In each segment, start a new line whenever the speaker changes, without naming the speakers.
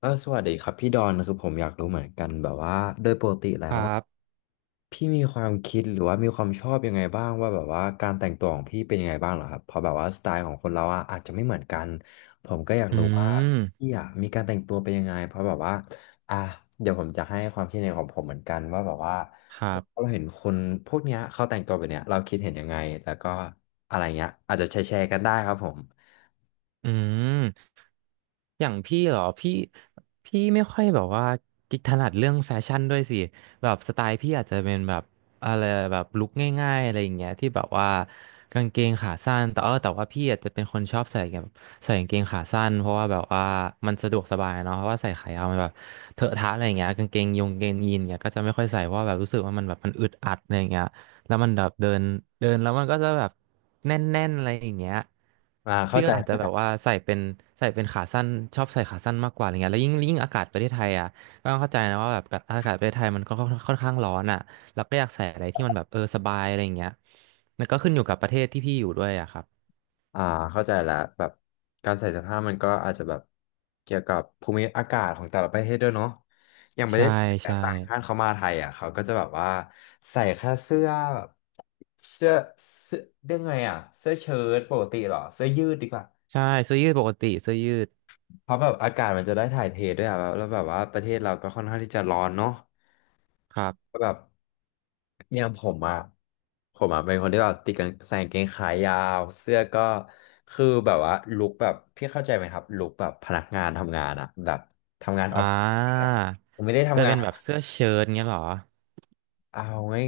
สวัสดีครับพี่ดอนคือผมอยากรู้เหมือนกันแบบว่าโดยปกติแล้
ค
ว
รั
ว่า
บ
พี่มีความคิดหรือว่ามีความชอบยังไงบ้างว่าแบบว่าการแต่งตัวของพี่เป็นยังไงบ้างเหรอครับเพราะแบบว่าสไตล์ของคนเราอะอาจจะไม่เหมือนกันผมก็อยาก
อื
รู้ว่า
ม
พี่อะมีการแต่งตัวเป็นยังไงเพราะแบบว่าอ่ะเดี๋ยวผมจะให้ความคิดเห็นของผมเหมือนกันว่าแบบว่า
ครั
เรา
บ
เห็นคนพวกเนี้ยเขาแต่งตัวแบบเนี้ยเราคิดเห็นยังไงแล้วก็อะไรเงี้ยอาจจะแชร์ๆกันได้ครับผม
อืม อย่างพี่เหรอพี่ไม่ค่อยแบบว่ากิจถนัดเรื่องแฟชั่นด้วยสิแบบสไตล์พี่อาจจะเป็นแบบอะไรแบบลุคง่ายๆอะไรอย่างเงี้ยที่แบบว่ากางเกงขาสั้นแต่ว่าพี่อาจจะเป็นคนชอบใส่แบบใส่กางเกงขาสั้นเพราะว่าแบบว่ามันสะดวกสบายเนาะเพราะว่าใส่ขายาวมันแบบเถอะทะอะไรอย่างเงี้ยกางเกงยีนเงี้ยก็จะไม่ค่อยใส่เพราะว่าแบบรู้สึกว่ามันแบบมันอึดอัดอะไรอย่างเงี้ย แล้วมันแบบเดินเดินแล้วมันก็จะแบบแน่นๆอะไรอย่างเงี้ย
อ่าเข้า
พี่
ใจ
ก็อาจจะแบบว่าใส่เป็นใส่เป็นขาสั้นชอบใส่ขาสั้นมากกว่าอะไรเงี้ยแล้วยิ่งอากาศประเทศไทยอ่ะก็ต้องเข้าใจนะว่าแบบอากาศประเทศไทยมันก็ค่อนข้างร้อนอ่ะเราก็อยากใส่อะไรที่มันแบบเออสบายอะไรอย่างเงี้ยแล้วก็ขึ้นอยู่กับประเทศที่พี่อยู่ด้วยอ่ะครับ
อ่าเข้าใจละแบบการใส่เสื้อผ้ามันก็อาจจะแบบเกี่ยวกับภูมิอากาศของแต่ละประเทศด้วยเนาะอย่างประเท
ใช่
ศ
ใช่
ต่างชาติเขามาไทยอ่ะเขาก็จะแบบว่าใส่แค่เสื้อแบบเสื้อเสื้อเรียกไงอ่ะเสื้อเชิ้ตปกติเหรอเสื้อยืดดีกว่า
ใช่เสื้อยืดปกติเสื้อยืด
เพราะแบบอากาศมันจะได้ถ่ายเทด้วยอ่ะแล้วแบบว่าประเทศเราก็ค่อนข้างที่จะร้อนเนาะ
ครับ
ก็แบบอย่างผมอ่ะผมอ่ะเป็นคนที่แบบติดกางใส่กางเกงขายาวเสื้อก็คือแบบว่าลุคแบบพี่เข้าใจไหมครับลุคแบบพนักงานทำงานอ่ะแบบทำงานอ
อ่
อฟฟิศอย่างเงี้
า
ยผมไม่ได้
แต่
ทำงา
เป็
น
นแบบเสื้อเชิ้ตเงี้ยเหรอ
เอา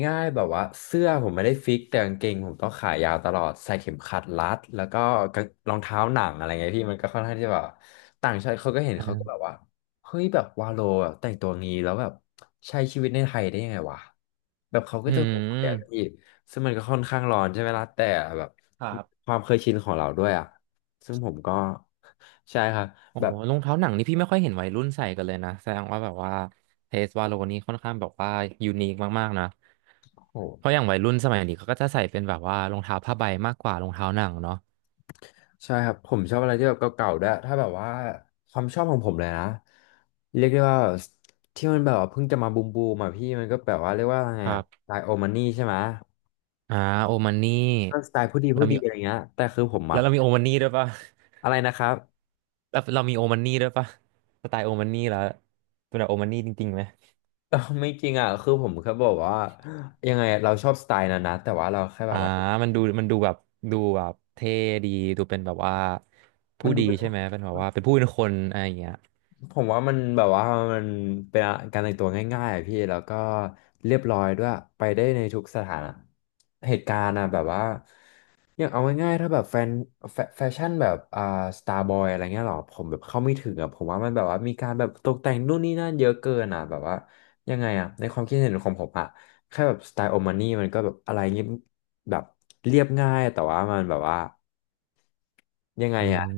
ง่ายๆแบบว่าเสื้อผมไม่ได้ฟิกแต่กางเกงผมต้องขายาวตลอดใส่เข็มขัดรัดแล้วก็กางรองเท้าหนังอะไรเงี้ยพี่มันก็ค่อนข้างที่จะแบบต่างชาติเขาก็เห็นเขาก็แบ
อ่า
บว่าเฮ้ยแบบวาโลแบแต่งตัวงี้แล้วแบบใช้ชีวิตในไทยได้ยังไงวะแบบเขาก็
อื
จะสงสัยอะพี่
ม
ซึ่งมันก็ค่อนข้างร้อนใช่ไหมล่ะแต่แบบ
ครับ
ความเคยชินของเราด้วยอ่ะซึ่งผมก็ ใช่ครับ
โอ้
แบบ
รองเท้าหนังนี่พี่ไม่ค่อยเห็นวัยรุ่นใส่กันเลยนะแสดงว่าแบบว่าเทสวาโลนี่ค่อนข้างแบบว่ายูนิคมากๆนะ
โห
เพราะอย่างวัยรุ่นสมัยนี้เขาก็จะใส่เป็นแบบว่ารองเท้าผ้าใบมากกว่ารองเท้าหนังเนาะ
ใช่ครับผมชอบอะไรที่แบบเก่าๆด้วยถ้าแบบว่าความชอบของผมเลยนะเรียกได้ว่าที่มันแบบว่าเพิ่งจะมาบูมบูมอ่ะพี่มันก็แบบว่าเรียกว่าไง
ครั
อะส
บ
ไตล์โอมานี่ใช่ไหม
อ่าโอมันนี่
ก็สไตล์ผู้ดี
เรา
ผู้
มี
ดีอะไรเงี้ยแต่คือผม
แล้
อ่ะ
วเรามีโอมันนี่ด้วยปะ
อะไรนะครับ
แล้วเรามีโอมันนี่ด้วยปะสไตล์โอมันนี่แล้วเป็นแบบโอมันนี่จริงๆไหม
ไม่จริงอ่ะคือผมแค่บอกว่ายังไงเราชอบสไตล์นั้นนะแต่ว่าเราแค่แบ
อ่า
บว่า
มันดูแบบดูแบบเท่ดีดูเป็นแบบว่า
มั
ผู้
นดู
ดี
เป็น
ใช่ไหมเป็นแบบว่าเป็นผู้เป็นคนอะไรอย่างเงี้ย
ผมว่ามันแบบว่ามันเป็นการแต่งตัวง่ายๆอะพี่แล้วก็เรียบร้อยด้วยไปได้ในทุกสถานะเหตุการณ์อะแบบว่าอย่างเอาง่ายๆถ้าแบบแฟนแฟชั่นแบบสตาร์บอยอะไรเงี้ยหรอผมแบบเข้าไม่ถึงอะผมว่ามันแบบว่ามีการแบบตกแต่งนู่นนี่นั่นเยอะเกินอะแบบว่ายังไงอะในความคิดเห็นของผมอะแค่แบบสไตล์โอมานี่มันก็แบบอะไรเงี้ยแบบเรียบง่ายแต่ว่ามันแบบว่ายังไง
อื
อะ
ม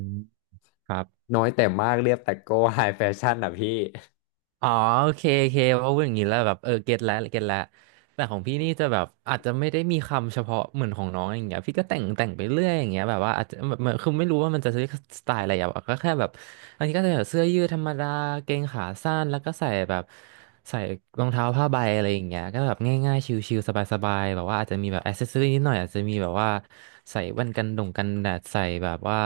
ครับ
น้อยแต่มากเรียบแต่โก้ไฮแฟชั่นอะพี่
อ๋อโอเคโอเคเพราะว่าอย่างนี้แล้วแบบเออเก็ตแล้วแต่ของพี่นี่จะแบบอาจจะไม่ได้มีคำเฉพาะเหมือนของน้องอย่างเงี้ยพี่ก็แต่งไปเรื่อยอย่างเงี้ยแบบว่าอาจจะแบบมันคือไม่รู้ว่ามันจะเรียกสไตล์อะไรอ่ะก็แค่แบบอันนี้ก็จะแบบเสื้อยืดธรรมดาเกงขาสั้นแล้วก็ใส่แบบใส่รองเท้าผ้าใบอะไรอย่างเงี้ยก็แบบง่ายๆชิลๆสบายๆแบบว่าอาจจะมีแบบแอ c เซสซอรี่นิดหน่อยอาจจะมีแบบว่าใส่แว่นกันดงกันแดดใส่แบบว่า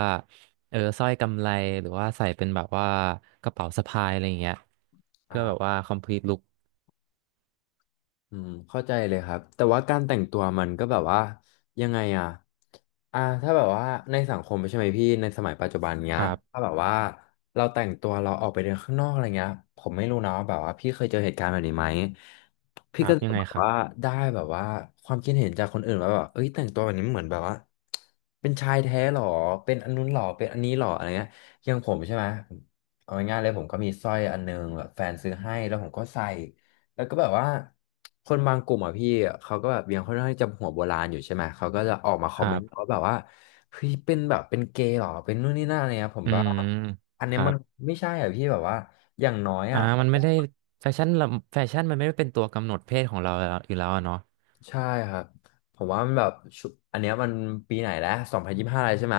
เออสร้อยกำไรหรือว่าใส่เป็นแบบว่ากระเป๋าสะพายอะไรอย่างเงี้ยเพื่อแบบ
อ่า
ว่า complete look
อืมเข้าใจเลยครับแต่ว่าการแต่งตัวมันก็แบบว่ายังไงอ่ะอ่าถ้าแบบว่าในสังคมใช่ไหมพี่ในสมัยปัจจุบันเนี้
ค
ย
รั
ถ้า
บ
แบบว่าเราแต่งตัวเราออกไปเดินข้างนอกอะไรเงี้ยผมไม่รู้นะว่าแบบว่าพี่เคยเจอเหตุการณ์แบบนี้ไหม
ค
พี่
รั
ก็
บ
จะ
ยัง
แบ
ไง
บ
ครั
ว่า
บ
ได้แบบว่าความคิดเห็นจากคนอื่นว่าแบบเอ้ยแต่งตัวแบบนี้เหมือนแบบว่าเป็นชายแท้หรอเป็นอันนู้นหรอเป็นอันนี้หรออะไรเงี้ยอย่างผมใช่ไหมเอาง่ายๆเลยผมก็มีสร้อยอันนึงแบบแฟนซื้อให้แล้วผมก็ใส่ แล้วก็แบบว่าคนบางกลุ่มอ่ะพี่เขาก็แบบยังค่อนข้างที่จะหัวโบราณอยู่ใช่ไหมเขาก็จะออกมาคอ
ค
มเม
รั
นต์ว่า
บ
แบบว่าเฮ้ยเป็นแบบเป็นเกย์เหรอเป็นนู่นนี่นั่นอะไรเงี้ยผม
อื
แบบว่า
ม
อัน
ค
เนี้ย
รั
มัน
บ
ไม่ใช่อ่ะพี่แบบว่าอย่างน้อย
อ่า
อ่ะ
มันไม่ได้แฟชั่นละแฟชั่นมันไม่ได้เป็นตัวกำหนดเพศของเราแล้วอยู่แล้วอะเนาะ
ใช่ครับผมว่ามันแบบชุอันเนี้ยมันปีไหนแล้ว2025อะไรใช่ไหม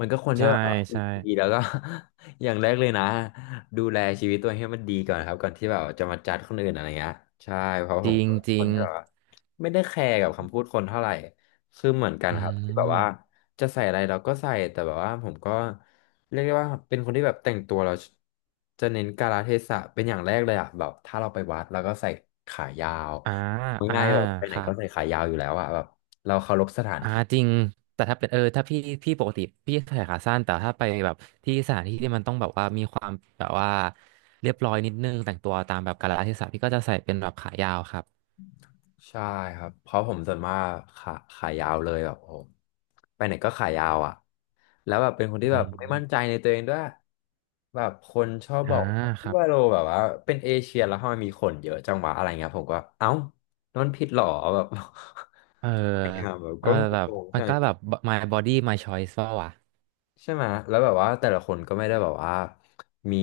มันก็ควรที่
ใช่
แบบ
ใช่
ดีแล้วก็ อย่างแรกเลยนะดูแลชีวิตตัวเองให้มันดีก่อนครับก่อนที่แบบจะมาจัดคนอื่นอะไรเงี้ยใช่เพราะ
จ
ผม
ริง
เป็น
จ
ค
ริ
น
ง
ที่แบบว่าไม่ได้แคร์กับคำพูดคนเท่าไหร่คือเหมือนกัน
อื
ครับที่แบบว่า
ม
จะใส่อะไรเราก็ใส่แต่แบบว่าผมก็เรียกได้ว่าเป็นคนที่แบบแต่งตัวเราจะเน้นกาลเทศะเป็นอย่างแรกเลยอะแบบถ้าเราไปวัดเราก็ใส่ขายาว
อ่าอ่า
ง่ายๆแบบไปไห
ค
น
รั
ก็
บ
ใส่ขายาวอยู่แล้วอะแบบเราเคารพสถาน
อ่า
ที่
จริงแต่ถ้าเป็นเออถ้าพี่ปกติพี่ใส่ขาสั้นแต่ถ้าไปแบบที่สถานที่ที่มันต้องแบบว่ามีความแบบว่าเรียบร้อยนิดนึงแต่งตัวตามแบบกาลเทศะพี่ก็จะใส่เป็นแบบขายาวครับ
ใช่ครับเพราะผมส่วนมากขายาวเลยแบบผมไปไหนก็ขายาวอ่ะแล้วแบบเป็นคนที่
อื
แบบไม่มั่นใจ
ม
ในตัวเองด้วยแบบคนชอบ
อ่า
บอกว่า
ค
พี่
รับ
ว่าโลแบบว่าเป็นเอเชียแล้วทำไมมีขนเยอะจังวะอะไรเงี้ยผมก็เอ้านั่นผิดเหรอแบบ
เออ
แบบ
เออ
ก็
แบบ
งงๆ
มัน
ใช่
ก็แบบ my body my choice ว่าวะ
ใช่ไหมแล้วแบบว่าแต่ละคนก็ไม่ได้แบบว่ามี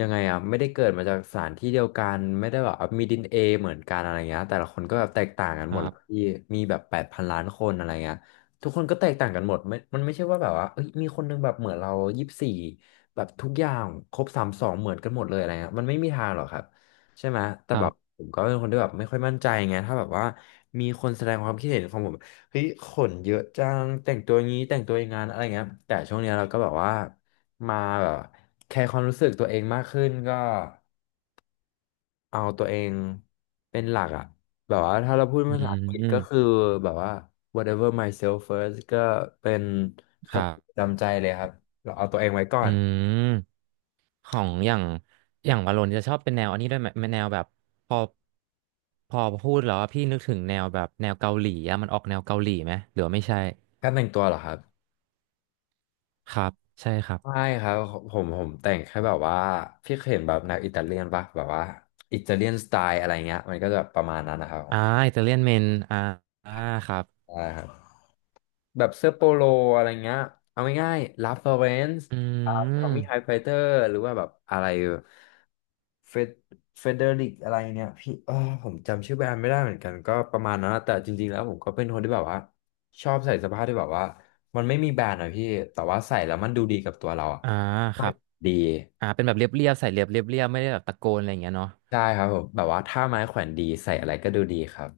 ยังไงอ่ะไม่ได้เกิดมาจากสถานที่เดียวกันไม่ได้แบบว่ามีดีเอ็นเอเหมือนกันอะไรเงี้ยแต่ละคนก็แบบแตกต่างกัน
ค
หม
รั
ดแล้ว
บ
พี่มีแบบ8,000,000,000คนอะไรเงี้ยทุกคนก็แตกต่างกันหมดไม่มันไม่ใช่ว่าแบบว่าเอ้ยมีคนนึงแบบเหมือนเรา24แบบทุกอย่างครบ32เหมือนกันหมดเลยอะไรเงี้ยมันไม่มีทางหรอกครับใช่ไหมแต่
ค
แบ
รั
บ
บ
ผมก็เป็นคนที่แบบไม่ค่อยมั่นใจไงถ้าแบบว่ามีคนแสดงความคิดเห็นของผม เฮ้ยขนเยอะจังแต่งตัวงี้แต่งตัวอย่างงานอะไรเงี้ยแต่ช่วงเนี้ยเราก็แบบว่ามาแบบแคร์ความรู้สึกตัวเองมากขึ้นก็เอาตัวเองเป็นหลักอะแบบว่าถ้าเราพูด
อื
ภาษาอังกฤษก็คือ
ม
แบบว่า whatever myself first ก็เป็นค
ครั
ติประ
บ
จำใจเลยครับเราเอาตัวเองไว้ก่อ
อื
น
ม ของอย่างอย่างวาโลนจะชอบเป็นแนวอันนี้ด้วยไหมแนวแบบพอพอพูดแล้วอะพี่นึกถึงแนวแบบแนวเกาหลีอะมันออกแนวเกาหลีไหมหรือว่าไม่ใช่
การแต่งตัวเหรอครับ
ครับใช่ครั
ไม่
บ
ครับผมแต่งแค่แบบว่าพี่เคยเห็นแบบแนวอิตาเลียนปะแบบว่าอิตาเลียนสไตล์อะไรเงี้ยมันก็จะประมาณนั้นนะครับผ
อ่า
ม
อิตาเลียนเมนอ่าอ่าครับ
ใช่ครับ แบบเสื้อโปโลอะไรเงี้ยเอาง่ายๆลาฟลอเรนซ์
อื
ทอมมี่ไฮ
ม
ไฟเตอร์หรือว่าแบบอะไรเฟดเฟเดริกอะไรเนี่ยพี่ผมจำชื่อแบรนด์ไม่ได้เหมือนกันก็ประมาณนั้นนะแต่จริงๆแล้วผมก็เป็นคนที่แบบว่าชอบใส่เสื้อผ้าที่แบบว่ามันไม่มีแบรนด์อะพี่แต่ว่าใส่แล้วมันดูดีกับตัวเราอะ
อ่าครับ
ดี
อ่าเป็นแบบเรียบใส่เรียบเรียบไม่ได้แบบตะโกนอะไรอย่างเงี้ยเนาะ
ใช่ครับผมแบบว่าถ้าไม้แขวนดีใส่อะไรก็ดูดีครับ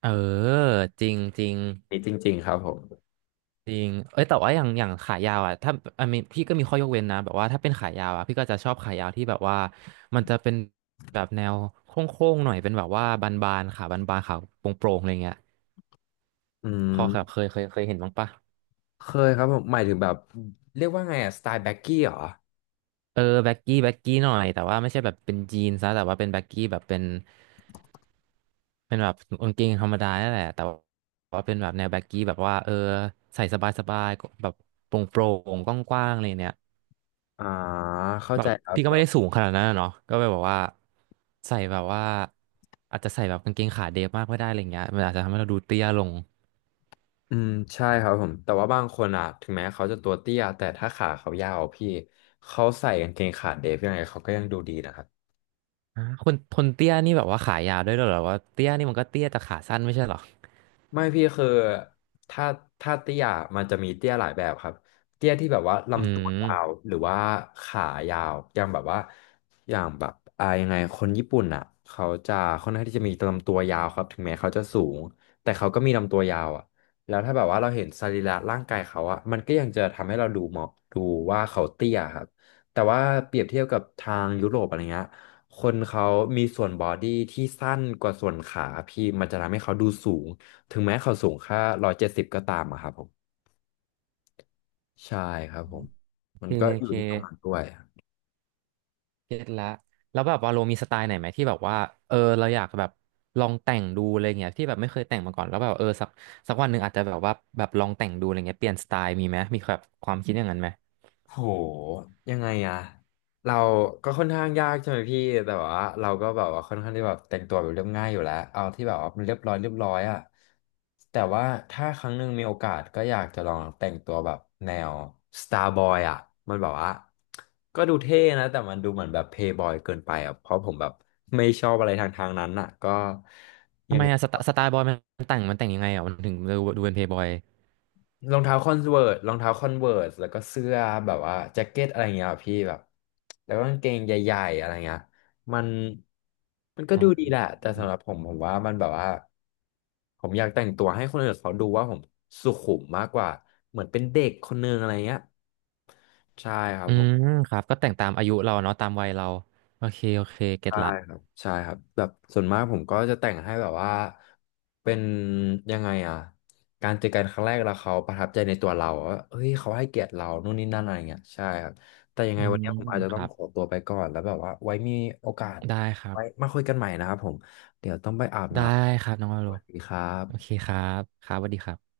เออจริงจริง
นี่จริงๆครับผม
จริงเอ้ยแต่ว่าอย่างขายาวอ่ะถ้าอันนี้พี่ก็มีข้อยกเว้นนะแบบว่าถ้าเป็นขายาวอ่ะพี่ก็จะชอบขายาวที่แบบว่ามันจะเป็นแบบแนวโค้งๆหน่อยเป็นแบบว่าบานๆบานๆขาโปร่งๆอะไรเงี้ย
อื
พอแบบ
ม
เคยเห็นบ้างปะ
เคยครับผมหมายถึงแบบเรียกว่าไงอะสไตล์แบ็กกี้เหรอ
เออแบ็กกี้หน่อยแต่ว่าไม่ใช่แบบเป็นยีนซะแต่ว่าเป็นแบ็กกี้แบบเป็นแบบกางเกงธรรมดานั่นแหละแต่ว่าเป็นแบบแนวแบ็กกี้แบบว่าเออใส่สบายๆแบบโปร่งๆกว้างๆอะไรเนี่ย
อ่าเข้า
แบ
ใจ
บ
ครับ
พี่ก็
แบ
ไม่ได้
บ
สูงขนาดนั้นอะเนาะก็เลยแบอกว่าใส่แบบว่าอาจจะใส่แบบกางเกงขาเดฟมากไม่ได้อะไรเงี้ยมันอาจจะทำให้เราดูเตี้ยลง
อืมใช่ครับผมแต่ว่าบางคนอ่ะถึงแม้เขาจะตัวเตี้ยแต่ถ้าขาเขายาวพี่เขาใส่กางเกงขาเดฟยังไงเขาก็ยังดูดีนะครับ
อ่าคนเตี้ยนี่แบบว่าขายาวด้วยเหรอว่าเตี้ยนี่มันก็เตี้ยแต่ขาสั้นไม่ใช่เหรอ
ไม่พี่คือถ้าถ้าเตี้ยมันจะมีเตี้ยหลายแบบครับเตี้ยที่แบบว่า
อื
ลำตัวยาว
ม
หรือว่าขายาวอย่างแบบว่าอย่างแบบยังไงคนญี่ปุ่นอ่ะเขาจะค่อนข้างที่จะมีลำตัวยาวครับถึงแม้เขาจะสูงแต่เขาก็มีลำตัวยาวอ่ะแล้วถ้าแบบว่าเราเห็นสรีระร่างกายเขาอ่ะมันก็ยังจะทำให้เราดูเหมาะดูว่าเขาเตี้ยครับแต่ว่าเปรียบเทียบกับทางยุโรปอะไรเงี้ยคนเขามีส่วนบอดี้ที่สั้นกว่าส่วนขาพี่มันจะทำให้เขาดูสูง ถึงแม้เขาสูงแค่170ก็ตามอะครับผมใช่ครับผม
โอ
มั
เค
นก็
โอ
อยู่
เค
ที่ตรงนั้นด้วย
เก็ตละแล้วแบบว่าโลมีสไตล์ไหนไหมที่แบบว่าเออเราอยากแบบลองแต่งดูอะไรเงี้ยที่แบบไม่เคยแต่งมาก่อนแล้วแบบเออสักวันหนึ่งอาจจะแบบว่าแบบลองแต่งดูอะไรเงี้ยเปลี่ยนสไตล์มีไหมมีแบบความคิดอย่างนั้นไหม
โหยังไงอะเราก็ค่อนข้างยากใช่ไหมพี่แต่ว่าเราก็แบบว่าค่อนข้างที่แบบแต่งตัวแบบเรียบง่ายอยู่แล้วเอาที่แบบว่ามันเรียบร้อยอะแต่ว่าถ้าครั้งหนึ่งมีโอกาสก็อยากจะลองแต่งตัวแบบแนว Starboy อะมันแบบว่าก็ดูเท่นะแต่มันดูเหมือนแบบ Playboy เกินไปอะเพราะผมแบบไม่ชอบอะไรทางนั้นอะก็
ทำไมอะสไตล์บอยมันแต่งยังไงอ่ะมันถึงดูเป็นเพย์บอย
รองเท้าคอนเวิร์สรองเท้าคอนเวิร์สแล้วก็เสื้อแบบว่าแจ็คเก็ตอะไรเงี้ยอะพี่แบบแล้วก็กางเกงใหญ่ๆอะไรเงี้ยมันมันก็
อ๋อ
ดูดีแหละแต่สำหรับผมว่ามันแบบว่าผมอยากแต่งตัวให้คนอื่นเขาดูว่าผมสุขุมมากกว่าเหมือนเป็นเด็กคนนึงอะไรเงี้ยใช่ครับ
อื
ผม
มครับก็แต่งตามอายุเราเนาะตามวัยเราโอเคโอเคเก็ต
ใช่
ละ
ครับแบบส่วนมากผมก็จะแต่งให้แบบว่าเป็นยังไงอ่ะการเจอกันครั้งแรกแล้วเขาประทับใจในตัวเราว่าเฮ้ยเขาให้เกียรติเรานู่นนี่นั่นอะไรเงี้ยใช่ครับแต่ยัง
อื
ไงวัน
ม
นี้ผมอาจจะ
ค
ต้อง
รับ
ขอตัวไปก่อนแล้วแบบว่าไว้มีโอกาส
ได้ครั
ไว้
บ
มาคุยกันใหม่นะครับผมเดี๋ยวต้องไปอาบ
ได้
น้
ครับน้องวา
ำส
โล
วัสดีครับ
โอเคครับครับสวัสดีครับ